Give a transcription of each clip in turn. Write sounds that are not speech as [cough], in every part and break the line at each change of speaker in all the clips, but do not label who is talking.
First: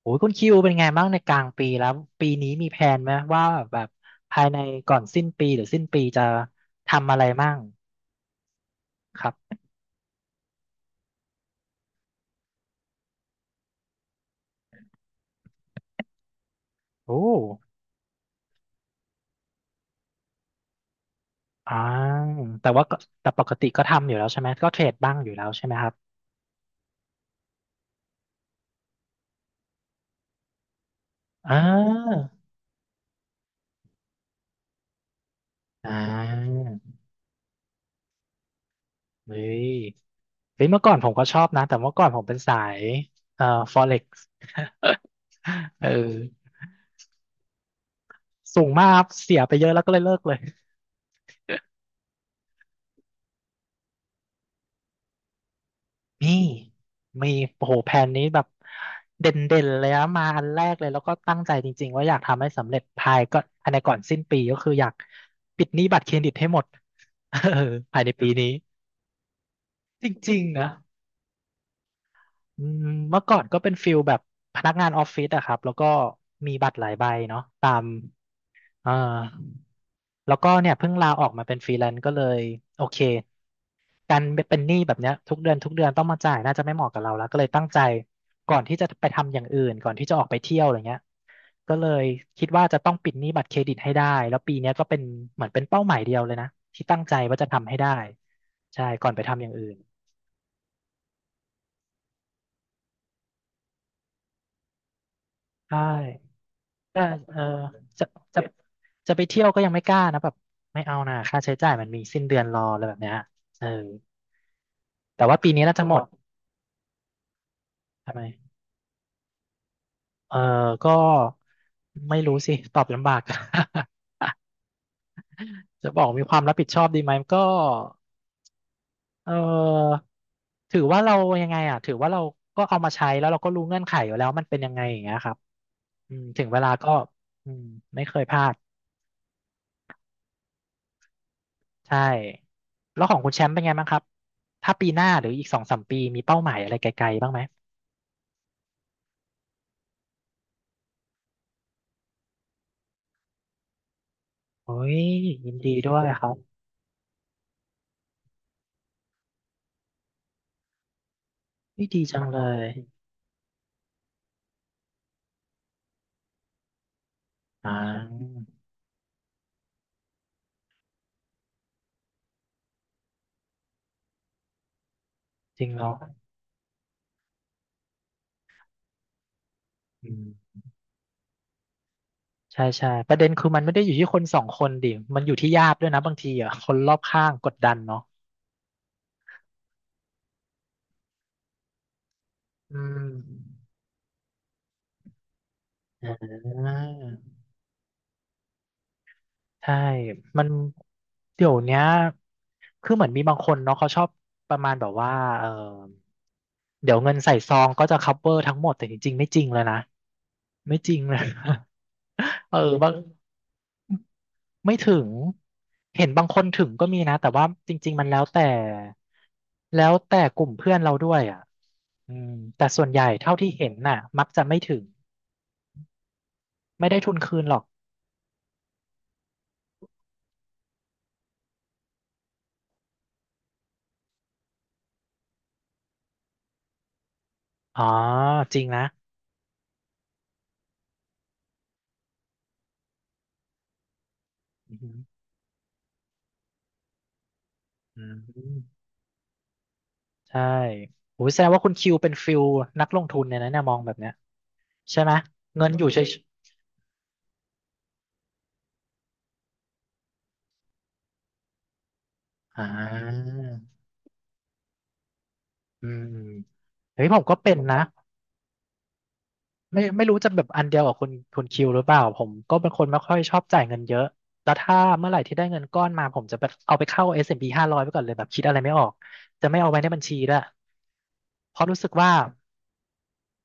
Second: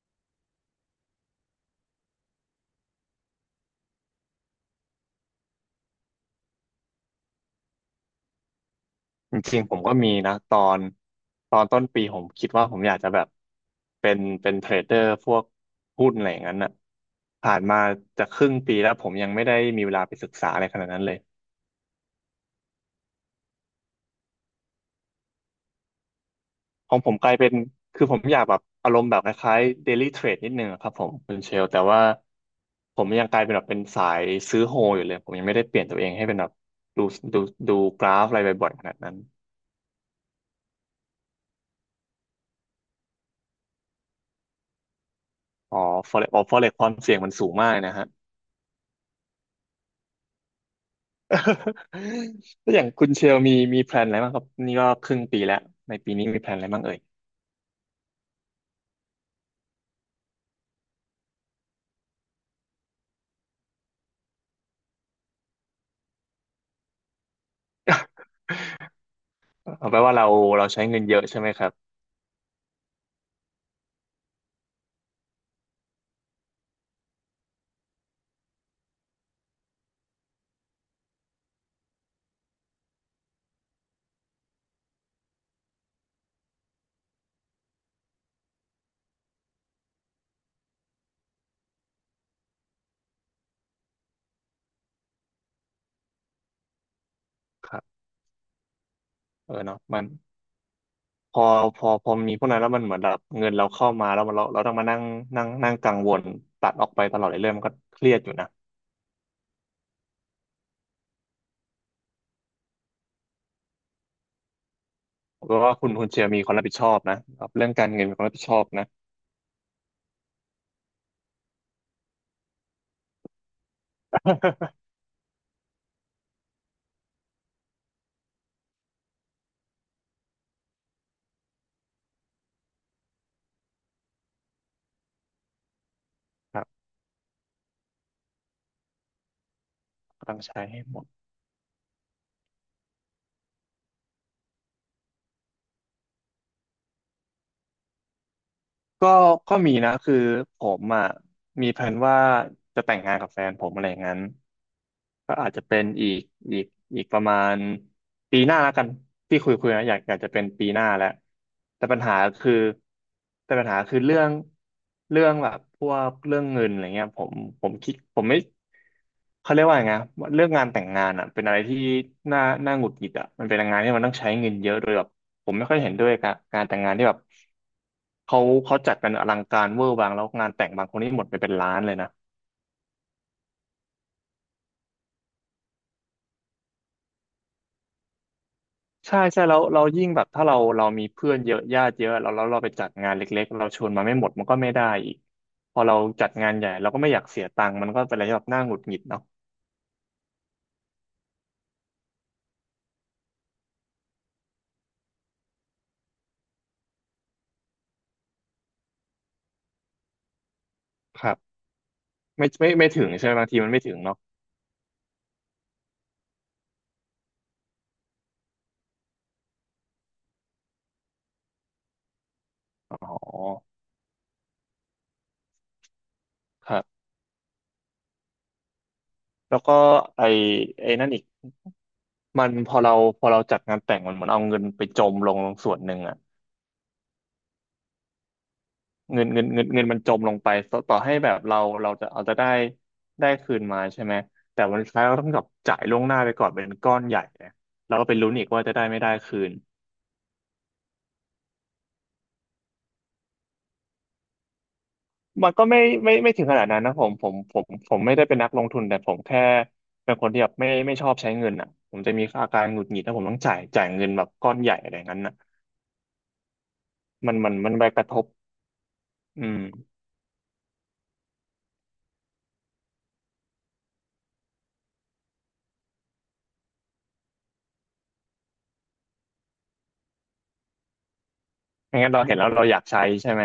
โอ้ยคุณคิวเป็นไงบ้างในกลางปีแล้วปีนี้มีแผนไหมว่าแบบภายในก่อนสิ้นปีหรือสิ้นปีจะทำอะไรมั่งครั
จ
บ
ริงๆผมก็มีนะตอนต้นปีผมคิดว่าผมอยากจะแบบเป็นเทรดเดอร์พวกหุ้นอะไรอย่างนั้นน่ะ
โอ้
ผ่านมาจะครึ่งปีแล้วผมยังไม่ได้มีเวลาไปศึกษาอะไรขนาดนั้นเลย
อ่าแต่ว่าก็แต่ปกติก็ทำอยู่แล้วใช่ไหมก็เทรดบ้างอยู่แล้วใช่ไหมครับ
ของผมกลายเป็นคือผมอยากแบบอารมณ์แบบคล้ายๆ daily trade นิดนึงอะครับผมคุณเช
อ่
ลแต่ว่า
า
ผมยังกลายเป็นแบบเป็นสายซื้อโฮอยู่เลยผมยังไม่ได้เปลี่ยน
อ่
ตัวเองให้เป็นแบบ
า
ดูดูดูกราฟอะไรบ่อยๆขนาดนั้น
เฮ้ยเฮ้ยเมื่อก่อนผมก็ชอบนะแต่เมื่อก่อนผมเป็นสายเอ่อ Forex
อ๋อ
เอ
forex อ๋อ
อ
forex ความเสี่ยงมันสูงมากนะฮะ
สูงมากครับเสียไปเยอะแล้วก็เลยเลิกเลย
[laughs] แล้วอย่างคุณเชลมีแพลนอะไรบ้างครับนี่ก็ครึ่งปีแล้วในปีนี้
มี
มีแพลนอะไรบ้างเอ่ย
มีโอ้โหแผนนี้แบบเด่นเด่นเลยนะมาอันแรกเลยแล้วก็ตั้งใจจริงๆว่าอยากทำให้สำเร็จภายก็ภายในก่อนสิ้นปีก็คืออยากปิดหนี้บัตรเครดิตให้หมด [laughs] เออภายในปีนี้
[laughs] เอาไปล
จ
ว่าเรา
ริงๆนะ
ใช้เงินเยอะใช่ไหมครับ
อืมเมื่อก่อนก็เป็นฟิลแบบพนักงานออฟฟิศอะครับแล้วก็มีบัตรหลายใบเนาะตามเออ แล้วก็เนี่ยเพิ่งลาออกมาเป็นฟรีแลนซ์ก็เลยโอเคการเป็นหนี้แบบเนี้ยทุกเดือนทุกเดือนต้องมาจ่ายน่าจะไม่เหมาะกับเราแล้วก็เลยตั้งใจก่อนที่จะไปทำอย่างอื่นก่อนที่จะออกไปเที่ยวอะไรเงี้ยก็เลยคิดว่าจะต้องปิดหนี้บัตรเครดิตให้ได้แล้วปีเนี้ยก็เป็นเหมือนเป็นเป้าหมายเดียวเลยนะที่ตั้งใจว่าจะทำ
ค
ให้
รั
ได้
บ
ใช่ก่อนไปทำอ
เอ
ย่าง
อ
อื่น
เนาะมันพอพอมีพวกนั้นแล้วมันเหมือนแบบเงินเราเข้ามาแล้วมันเราต้องมานั่งนั่งนั่ง
ใช่
กังวลตัดออก
แต่
ไปตลอด
เอ
เลย
อ
เรื่องมันก็เค
จะ
รียดอยู่
จะ
นะ
จะไปเที่ยวก็ยังไม่กล้านะแบบไม่เอานะค่าใช้จ่ายมันมีสิ้นเดือนรออะไรแบบเนี้ยเออแต่ว่าปี
เพราะ
นี้
ว่า
น่าจะ
คุณ
หมด
คุณเชลมีความรับผิดชอบนะครับเรื่องการเงิน
ทำ
มีค
ไม
วามรับผิดชอบนะ
เออก็ไม่รู้สิตอบลำบาก [laughs] จะบอกมีความรับผิดชอบดีไหมก็เออถือว่าเรายังไงอ่ะถือว่าเราก็เอามาใช้แล้วเราก็รู้เงื่อนไขอยู่แล้วมันเป็นยังไงอย่างเงี้ยครับอืมถึง
[laughs] ค
เว
รั
ลา
บ
ก็อืมไม่เคยพลาด
ต้องใช้ให้หมด
ใช่แล้วของคุณแชมป์เป็นไงบ้างครับถ้าปีหน้าหรืออีกสองสามปีมีเป้าหมายอะไรไกลๆบ้างไหม
ก็ก็มีนะคือผมอ่ะมีแผนว่าจะแต่งงานกับแฟนผมอะไรอย่างนั้น
โอ้ย
ก็อา
ยิ
จ
น
จะ
ดี
เป็น
ด้วย
อี
ค
ก
รับ
อีกอีกประมาณปีหน้าแล้วกันที่คุยนะอยากจะเป็นปีหน้าแล้วแต่
นี่
ปั
ดี
ญหา
จังเล
คือ
ย
แต่ปัญหาคือเรื่องแบบพวกเรื่องเงินอะไรเงี้ยผมผ
อ่า
มคิดผมไม่เขาเรียกว่าไงนะเรื่องงานแต่งงานอ่ะเป็นอะไรที่น่าหงุดหงิดอ่ะมันเป็นงานที่มันต้องใช้เงินเยอะโดยแบบ ผม
จ
ไม่
ริง
ค่อย
เหรอ
เห็นด้วยกับการแต่งงานที่แบบเขาเขาจัดกันอลังการเวอร์วั
อื
งแล้
ม
วงานแต่งบางคนนี่หมดไปเป็นล้านเลยนะ
ใช่ใช่ประเด็นคือมันไม่ได้อยู่ที่คนสองคนดิมันอยู่ที่ญาติด้วยนะบางทีอ่ะคนรอบข้างกดดันเนาะ
ใช่ใช่แล้วเรายิ่งแบบถ้าเรามีเพื่อนเยอะญาติเยอะแล้วเราไป
อื
จัดงานเล็กๆ
ม
เราชวนมาไม่หมดมันก็ไม่ได้อีกพอเรา
อ่
จัด
า
งานใหญ่เราก็ไม่อยากเสียตังค์มันก็เป็นอะไรที่แบบน่าหงุดหงิดเนาะ
ใช่มันเดี๋ยวเนี้ยคือเหมือนมีบางคนเนาะเขาชอบประมาณแบบว่าเออเดี๋ยวเงินใส่ซองก็จะ cover ทั้งหมดแต่จริงๆไม่จริงเลยนะไม่จริงเล
ค
ย
รับ
[laughs] เออ
ไม่
บาง
ถึงใช่ไหมบางทีมันไม่ถึงเนาะ
ไม่ถึง เห็นบางคนถึงก็มีนะแต่ว่าจริงๆมันแล้วแต่แล้วแต่กลุ่มเพื่อนเราด้วยอ่ะอืมแต่ส่วนใหญ่
อ๋อ
เท่าที่เห็นน่ะมักจะไม่ถึง
ครับ
ไม่ได้ทุนคืนหรอก
แล้วก็ไอนั่นอีกมันพอเราจัดงานแต่งมันเหมือนเอาเงินไปจมลงส่วนหนึ่งอะ
อ๋อจริงนะ
เงินมันจมลงไปต่อให้แบบเราจะเอาจะได้คืนมาใช่ไหมแต่
อื
วันสุด
ม
ท้ายเราต้องแบบจ่ายล่วงหน้าไปก่อนเป็นก้อนใหญ่เนี่ยเรา
อื
ก็ไปลุ้นอีกว่าจะได้
ม
ไม่ได้คืน
ใช่โอ้แสดงว่าคุณคิวเป็นฟิลนักลงทุนเนี่ยนะเนี่ยมองแบบเนี้ยใช่ไหม
มันก็
เงิน
ไม่
อยู่เฉย
ไม่ไม่ถึงขนาดนั้นนะผมไม่ได้เป็นนักลงทุนแต่ผมแค่เป็นคนที่แบบไม่ชอบใช้เงินอ่ะผมจะมีอา
ๆ
กา
อ่า
รหงุดหงิดถ้าผมต้องจ่ายเงินแบบก้อนใหญ่อะไรอย่างนั้นน่ะ
อืมเฮ้ยผม
มั
ก็
นมั
เป็
น
น
มัน
นะ
ไปกระทบอืม
ไม่รู้จะแบบอันเดียวกับคุณคิวหรือเปล่าผมก็เป็นคนไม่ค่อยชอบจ่ายเงินเยอะแล้วถ้าเมื่อไหร่ที่ได้เงินก้อนมาผมจะไปเอาไปเข้า S&P 500ไปก่อนเลยแบบคิดอะไรไม่ออกจะไม่เอาไว้ในบัญชีด้วยเพราะรู้สึก
ไม่งั้
ว่า
นเราเห็นแล้วเราอยากใช้ใช่ไหม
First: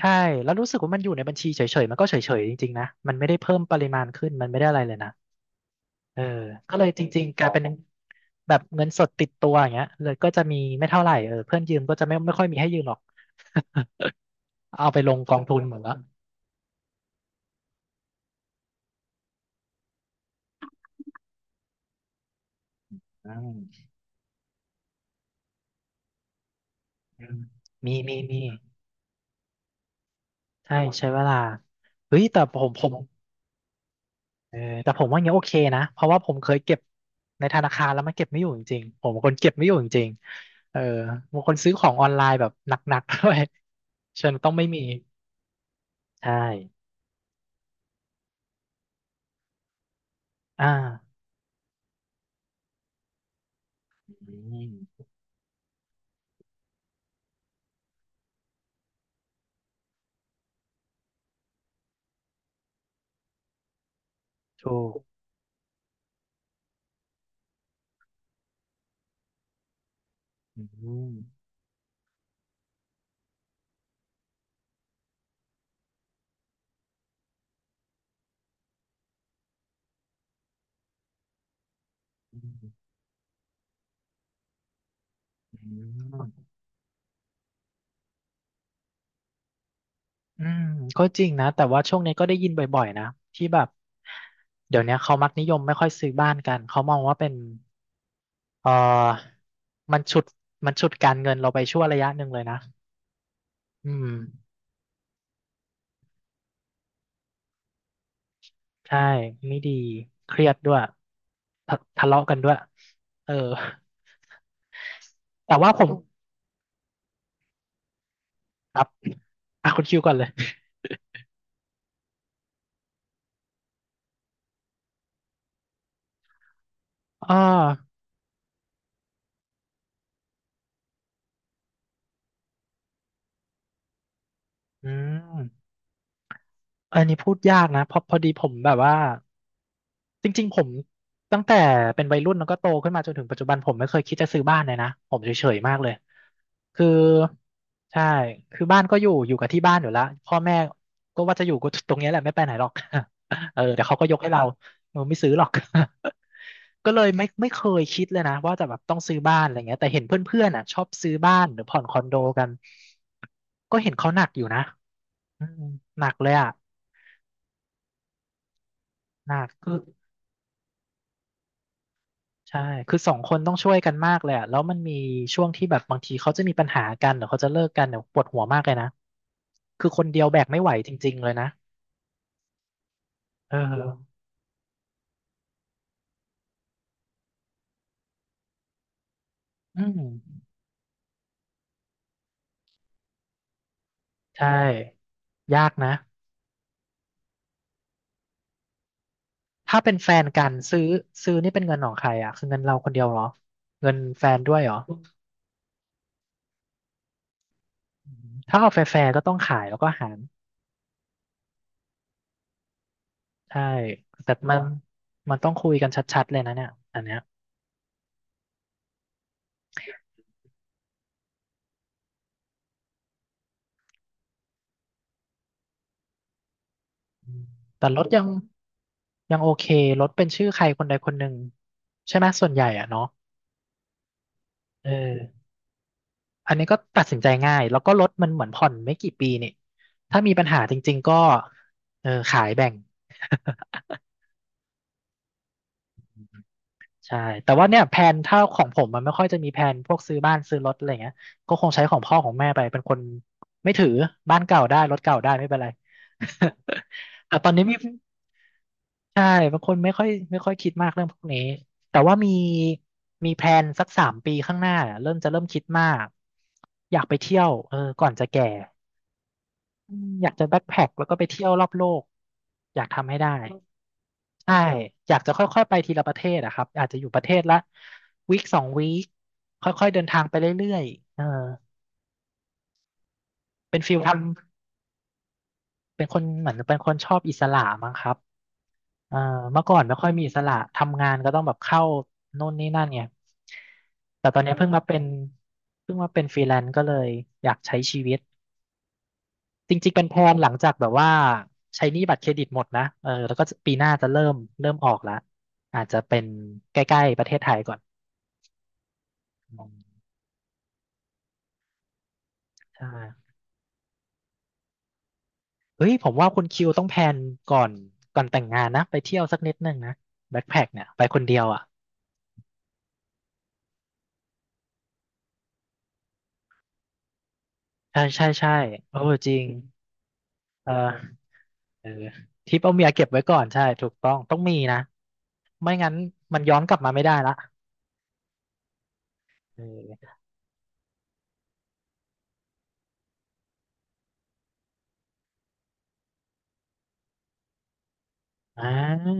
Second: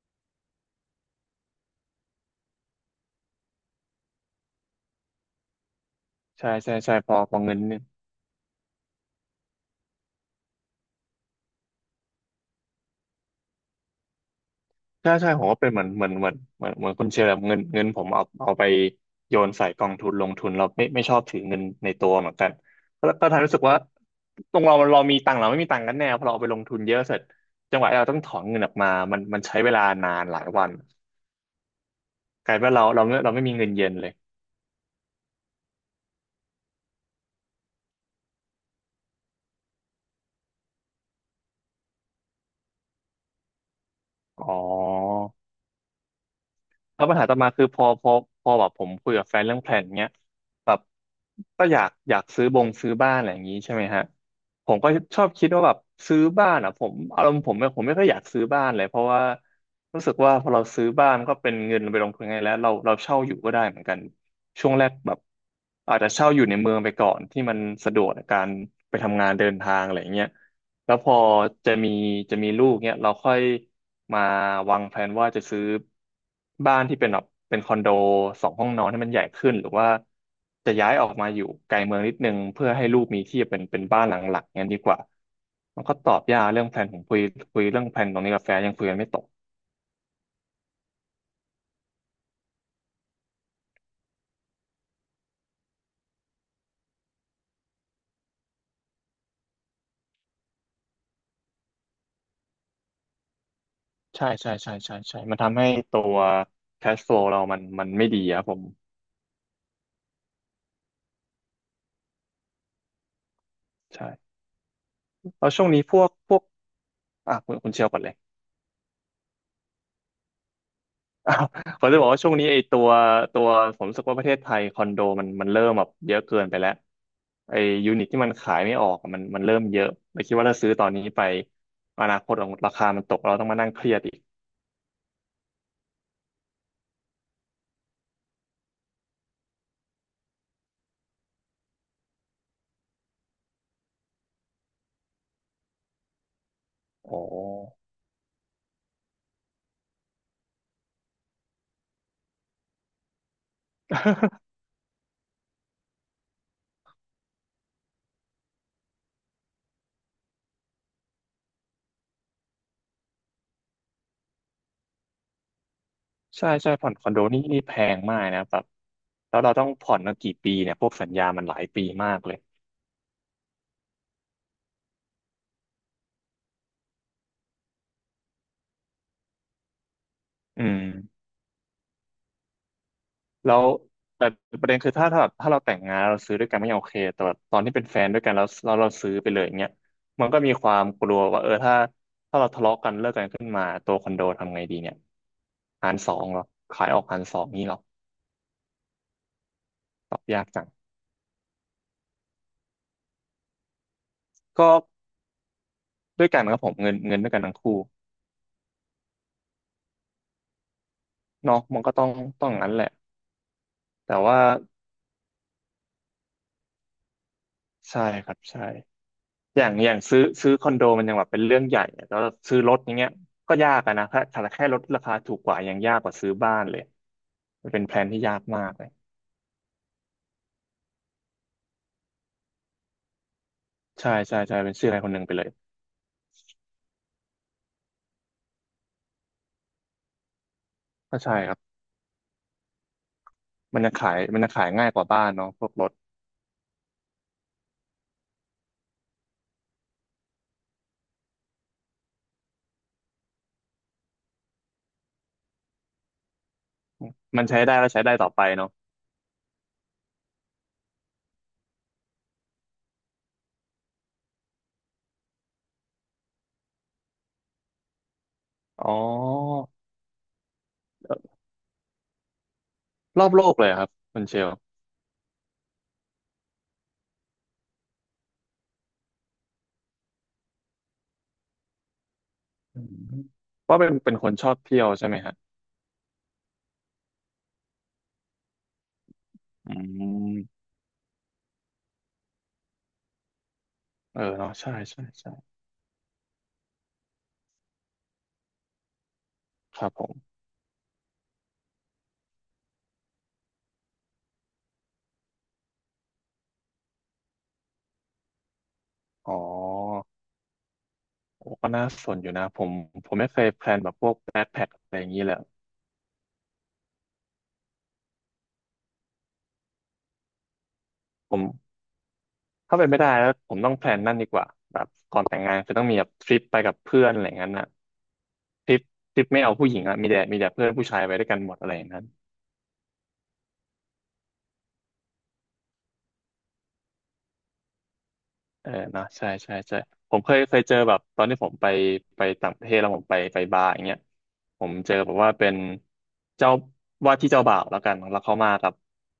ใช่แล้วรู้สึกว่ามันอยู่ในบัญชีเฉยๆมันก็เฉยๆจริงๆนะมันไม่ได้เพิ่มปริมาณขึ้นมันไม่ได้อะไรเลยนะเออ
ใช่ใช่
ก็เลย
ใช่
จ
พอ
ริงๆกลาย
เงิ
เป็
น
นแบบเงินสดติดตัวอย่างเงี้ยเลยก็จะมีไม่เท่าไหร่เออเพื่อนยืมก็จะไม่ค่อยมีให้ยืมหรอกเอาไปล
ใช่
ง
ใช่
กอ
ผ
ง
ม
ทุ
ก็
น
เป็น
หม
เห
ด
มือน
แล้ว
เหมือนเหมือนเหมือนเหมือนคุณเชลแบบเงินผมเอาไปโยนใส่กองทุนลงทุนเราไม่ชอบถือเงินในตัวเหมือนกันแล้วก็
อ่
ทำรู้สึกว่า
า
ตรงเรามีตังค์เราไม่มีตังค์กันแน่พอเราเอาไปลงทุนเยอะเสร็จ
อืม
จังหวะ
มี
ที่เรา
มี
ต้องถอ
มี
นเงินออกมามันใช้เวลานานหลายวัน
ใช่ใช้เวลาเฮ้ยแต่
ก
ผ
ลายเป็น
ม
ว่า
ผ
เรา
ม
เราไม่เราไม่มีเงินเย็นเลย
เออแต่ผมว่าอย่างเงี้ยโอเคนะเพราะว่าผมเคยเก็บในธนาคารแล้วมันเก็บไม่อยู่จริงๆผมเป็นคนเก็บไม่อยู่จริงๆเออบางคนซื้อของออนไลน์แบบหนักๆ [laughs] ด้วยฉันต้อ
อ๋
ง
อ
ไม่มีใช่
แล้วปัญหาต่อมาคือพอแบบผมคุยกับแฟนเรื่องแผนเนี้ย
อ่า
แบบก็อยากซื้อบงบ้านอะไรอย่างนี้ใช่ไหมฮะ
อื
ผมก็
ม
ชอบคิดว่าแบบซื้อบ้านอ่ะผมอารมณ์ผมไม่ค่อยอยากซื้อบ้านเลยเพราะว่ารู้สึกว่าพอเราซื้อบ้านมก็เป็นเงินไปลงทุนไงแล้วเราเช่าอยู่ก็ได้เหมือนกันช่วง
ถู
แรก
ก
แบบอาจจะเช่าอยู่ในเมืองไปก่อนที่มันสะดวกในการไปทำงานเดินทางอะไรอย่างเงี้ย
อื
แล้วพ
ม
อจะมีจะมีลูกเนี่ยเราค่อยมาวางแผนว่าจะซื้อบ้านที่เป็นแบบเป็นคอนโดสองห้องนอนให้มันใหญ่ขึ้นหรือว่าจะย้ายออกมาอยู่ไกลเมืองนิดนึง
อื
เพื่อให้
ม
ลูกมีที่เป็นบ้านหลังหลักงั้นดีกว่า
อื
มันก็ตอบยา
ม
กเรื่องแผนผมคุยเรื่องแผนตรงนี้กับแฟนยังคุยกันไม่ตก
อืมก็จริงนะแต่ว่าช่วงนี้ก็ได้ยินบ่อยๆนะที่แบบเดี๋ยวนี้เขามักนิยมไม่ค่อยซื้อบ้านกันเขามองว่าเป็น เออมันฉุดมันฉุดการเงินเราไปชั่วระยะหนึ่งเลยนะอืม
ใช่มันทำให้ตัว cash flow เรามันไม่ดีครับผม
ใช่ ไม่ดี เครียดด้วย ทะเลาะกันด้วย เออ
ใช่แล้ว
แต่
ช่วง
ว่าผ
นี้
ม
พวกอ่ะคุณเชียวก่อนเลย
ครับอ่ะคุณคิวก่อนเลย
[laughs] อ้าวผมจะบอกว่าช่วงนี้ไอ้ตัวตัวผมรู้สึกว่าประเทศไทยคอนโดมันเริ่มแบบเยอะเกินไปแล้ว
อ่า
ไอ้ยูนิตที่มันขายไม่ออกอะมันเริ่มเยอะเลยคิดว่าถ้าซื้อตอนนี้ไปอนาคตของราคามันตกเราต้องมานั่งเครียดอีก
อืม อันนี้พูดยากนะ เพราะพอดีผมแบบว่า จริงๆผมตั้งแต่เป็นวัยรุ่นแล้วก็โตขึ้นมาจนถึงปัจจุบันผมไม่เคยคิดจะซื้อบ้านเลยนะผมเฉยๆมากเลยคือ
โอ้
ใช่คือบ้านก็อยู่อยู่กับที่บ้านอยู่แล้วพ่อแม่ก็ว่าจะอยู่ก็ตรงเนี้ยแหละไม่ไปไหนหรอก [laughs] เออเดี๋ยวเขาก็ยกให้เรา
[laughs]
เออไม่ซื้อหรอก [laughs] ก็เลยไม่เคยคิดเลยนะว่าจะแบบต้องซื้อบ้านอะไรเงี้ยแต่เห็นเพื่อนๆอ่ะชอบซื้อบ้านหรือผ่อนคอนโดกันก็เห็นเขาหนักอยู่นะอืมหนักเลย
ใช่
อ่ะ
ใช่ผ่อนคอนโดนี่แพงมากนะแบบ
ห
แล้
นั
ว
ก
เราต้อง
คือ
ผ่อนกันกี่ปีเนี่ยพวกสัญญามันหลายปีมากเลย
ใช่ คือสองคนต้องช่วยกันมากเลยอะแล้วมันมีช่วงที่แบบบางทีเขาจะมีปัญหากันหรือเขาจะเลิกกันเนี่ยปวดหัวมากเลยนะ คือคนเดียวแบกไม่
อื
ไหว
ม
จริงๆเลยนะ
แล้
เออ
วแต่ประเด็นคือถ้าเราแต่งงานเราซื้อด้วยกันไม่ยังโอเคแต่ว่าตอนที่เป็นแฟนด้วยกันแล้วเราซื้อไปเลยอย่างเงี้ย
อื
มันก็
ม
มีความกลัวว่าเออถ้าเราทะเลาะกันเลิกกันขึ้นมาตัวคอนโด
ใช่
ทำไงดีเนี่ย
ยาก
หา
นะ
รสองเหรอขายออกหารสองนี่เหรอ
ถ้าเป็นแฟ
ตอบ
น
ยา
กั
ก
น
จัง
ซื้อซื้อนี่เป็นเงินของใครอ่ะคือเงินเราคนเดียวเหรอ เงินแฟนด้วยเหร
ก็
อ
ด้วยกันครับผมเงินด้วยกันทั้งคู่
อืมถ้าเอาแฟร์ๆก็ต้องขายแล้วก็หาร
เนาะมันก็ต้องอย่างนั้นแหละ
ใช่
แต่
แต่
ว่า
มันมันต้องคุยกันชัดๆเลยนะเนี่ยอันเนี้ย
ใช่ครับใช่ อย่างซื้อคอนโดมันยังแบบเป็นเรื่องใหญ่อะแล้วซื้อรถอย่างเงี้ยก็ยากอะนะถ้าแค่รถราคาถูกกว่ายังยากกว่าซื้อบ้านเลยมันเป็น
แต่
แพล
ร
น
ถ
ที่
ยัง
ยากมากเลย
ยังโอเครถเป็นชื่อใครคนใดคนหนึ่งใช่ไหมส่วนใหญ่อ่ะเนาะ
ใช่ใช่ใช่เป็นชื่
เอ
อใครคนหนึ่งไปเล
อ
ย
อันนี้ก็ตัดสินใจง่ายแล้วก็รถมันเหมือนผ่อนไม่กี่ปีนี่ถ้ามีปัญหาจริงๆก็
ก็ใช่ครับ
เออขายแบ่ง
มันจะขายง่ายกว่าบ้านเนาะพวกรถ
ใช่แต่ว่าเนี่ยแผนถ้าของผมมันไม่ค่อยจะมีแผนพวกซื้อบ้านซื้อรถอะไรเงี้ยก็คงใช้ของพ่อของแม่ไปเป็นคนไม่ถือบ้านเก่าได้รถเก่าได้ไม่เป็นไร [laughs] แต่
มัน
ตอน
ใช้
นี้
ได้
มี
ก็ใช้ได้ต่อไปเนาะ
ใช่บางคนไม่ค่อยคิดมากเรื่องพวกนี้แต่ว่ามีมีแพลนสัก3 ปีข้างหน้าเนี่ยเริ่มจะเริ่มคิดมากอยากไปเที่ยวก่อนจะแก่
อ๋อ
อืมอยากจะแบ็คแพ็คแล้วก็
เอ่อ
ไปเที่ยวรอบโลกอยากทำให้
รอ
ได้
บโลกเลยเหรอครับคุณเชล
ใช่อยากจะค่อยๆไปทีละประเทศอะครับ อาจจะอยู่ประเทศละวีคสองวีคค่อยๆเดินทางไปเรื่อยๆเออ
อืมเพ
เป็
ราะ
น
เป็น
ฟิลท
เป็นคนชอบเที่ยวใช่ไหมฮะ
ำเป็นคนเหมือนเป็นคนชอบอิสระมั้งครับเออเมื่อ
อื
ก่อนไม่ค่อยมีอิสระ
ม
ทำงานก็ต้องแบบเข้าโน่นนี่นั่นไง
เออ
แต่ตอน
เนาะ
นี้เพิ่ง
ใช่
มาเป็
ใช่
น
ใช่
เพิ่งมาเป็นฟรีแลนซ์ก็เลยอยากใช้ชีวิตจ
ครั
ริ
บ
งๆ
ผ
เป็นแพ
ม
ลนหลังจากแบบว่าใช้หนี้บัตรเครดิตหมดนะเออแล้วก็ปีหน้าจะเริ่มเริ่มออกละอาจจะเป็นใกล้ๆประเทศไทยก่อน
อ๋
อืม
อโอ้ก็น่าสนอยู่นะผม
ใช่
ผมไม่เคยแพลนแบบพวก อะไรอย่างนี้แหละ
เฮ้ยผมว่าคุณคิวต้องแพลนก่อนก่อนแต่งงานนะไปเที่ยวสักนิดนึงนะแบ็คแพ็คเนี่ยไปคน
ผ
เดีย
ม
วอ่ะ
ถ้าเป็นไม่ได้แล้วผมต้องแพลนนั่นดีกว่าแบบก่อนแต่งงานคือต้องมีแบบทริปไปกับเพื่อนอะไรอย่างนั้นน่ะ
ใช่ใช่ใช่
ทริป
โอ้จริ
ไม่
ง
เอาผู้หญิงอะมีแต่เพื่อ
เอ
นผู้ชายไป
อ
ด้วยกันหมดอะไรอ
เอ
ย่า
อ
งนั้น
ทริปเอาเมียเก็บไว้ก่อนใช่ถูกต้องต้องมีนะไม่งั้นมันย้อนกลับมาไม่ได้ละ
เออเนอะใช่ใช่
เอ
ใช่ผ
อ
มเคยเจอแบบตอนที่ผมไปต่างประเทศแล้วผมไปบาร์อย่างเงี้ยผมเจอแบบว่าเป็นเจ้าว่าที่เจ้าบ่าวแล้วกันแล้วเขามา
อ่า
กับ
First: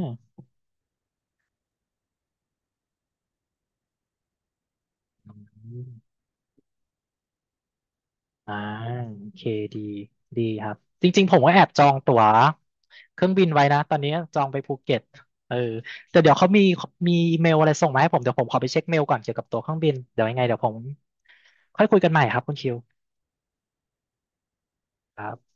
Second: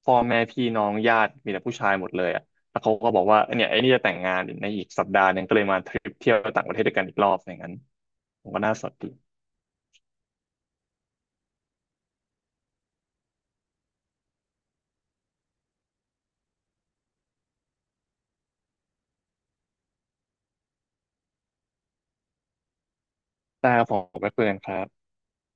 พ่อแม่พี่น้องญาติมีแต่ผู้ชายหมดเลยอ่ะแล้วเขาก็บอกว่าเนี่ยไอ้นี่จะแต่งงานในอีกสัปดาห์หนึงก็เลยมาทริปเที่ยวต่างประเทศด้วยกันอีกรอบอย่างนั้นผม
อ่า
ก็น่าสนดี
โอเคดีดีครับจริงๆผมก็แอบจองตั๋วเครื่องบินไว้นะตอนนี้จองไปภูเก็ตเออแต่เดี๋ยวเขามีมีอีเมลอะไรส่งมาให้ผมเดี๋ยวผมขอไปเช็คเมลก่อนเกี่ยวกับตั๋วเครื่องบินเดี๋ยวยังไงเดี๋ยวผมค่อยคุยกันใหม่ครับคุณคิว
แต่ผมไปคุยกันครับ
ครับ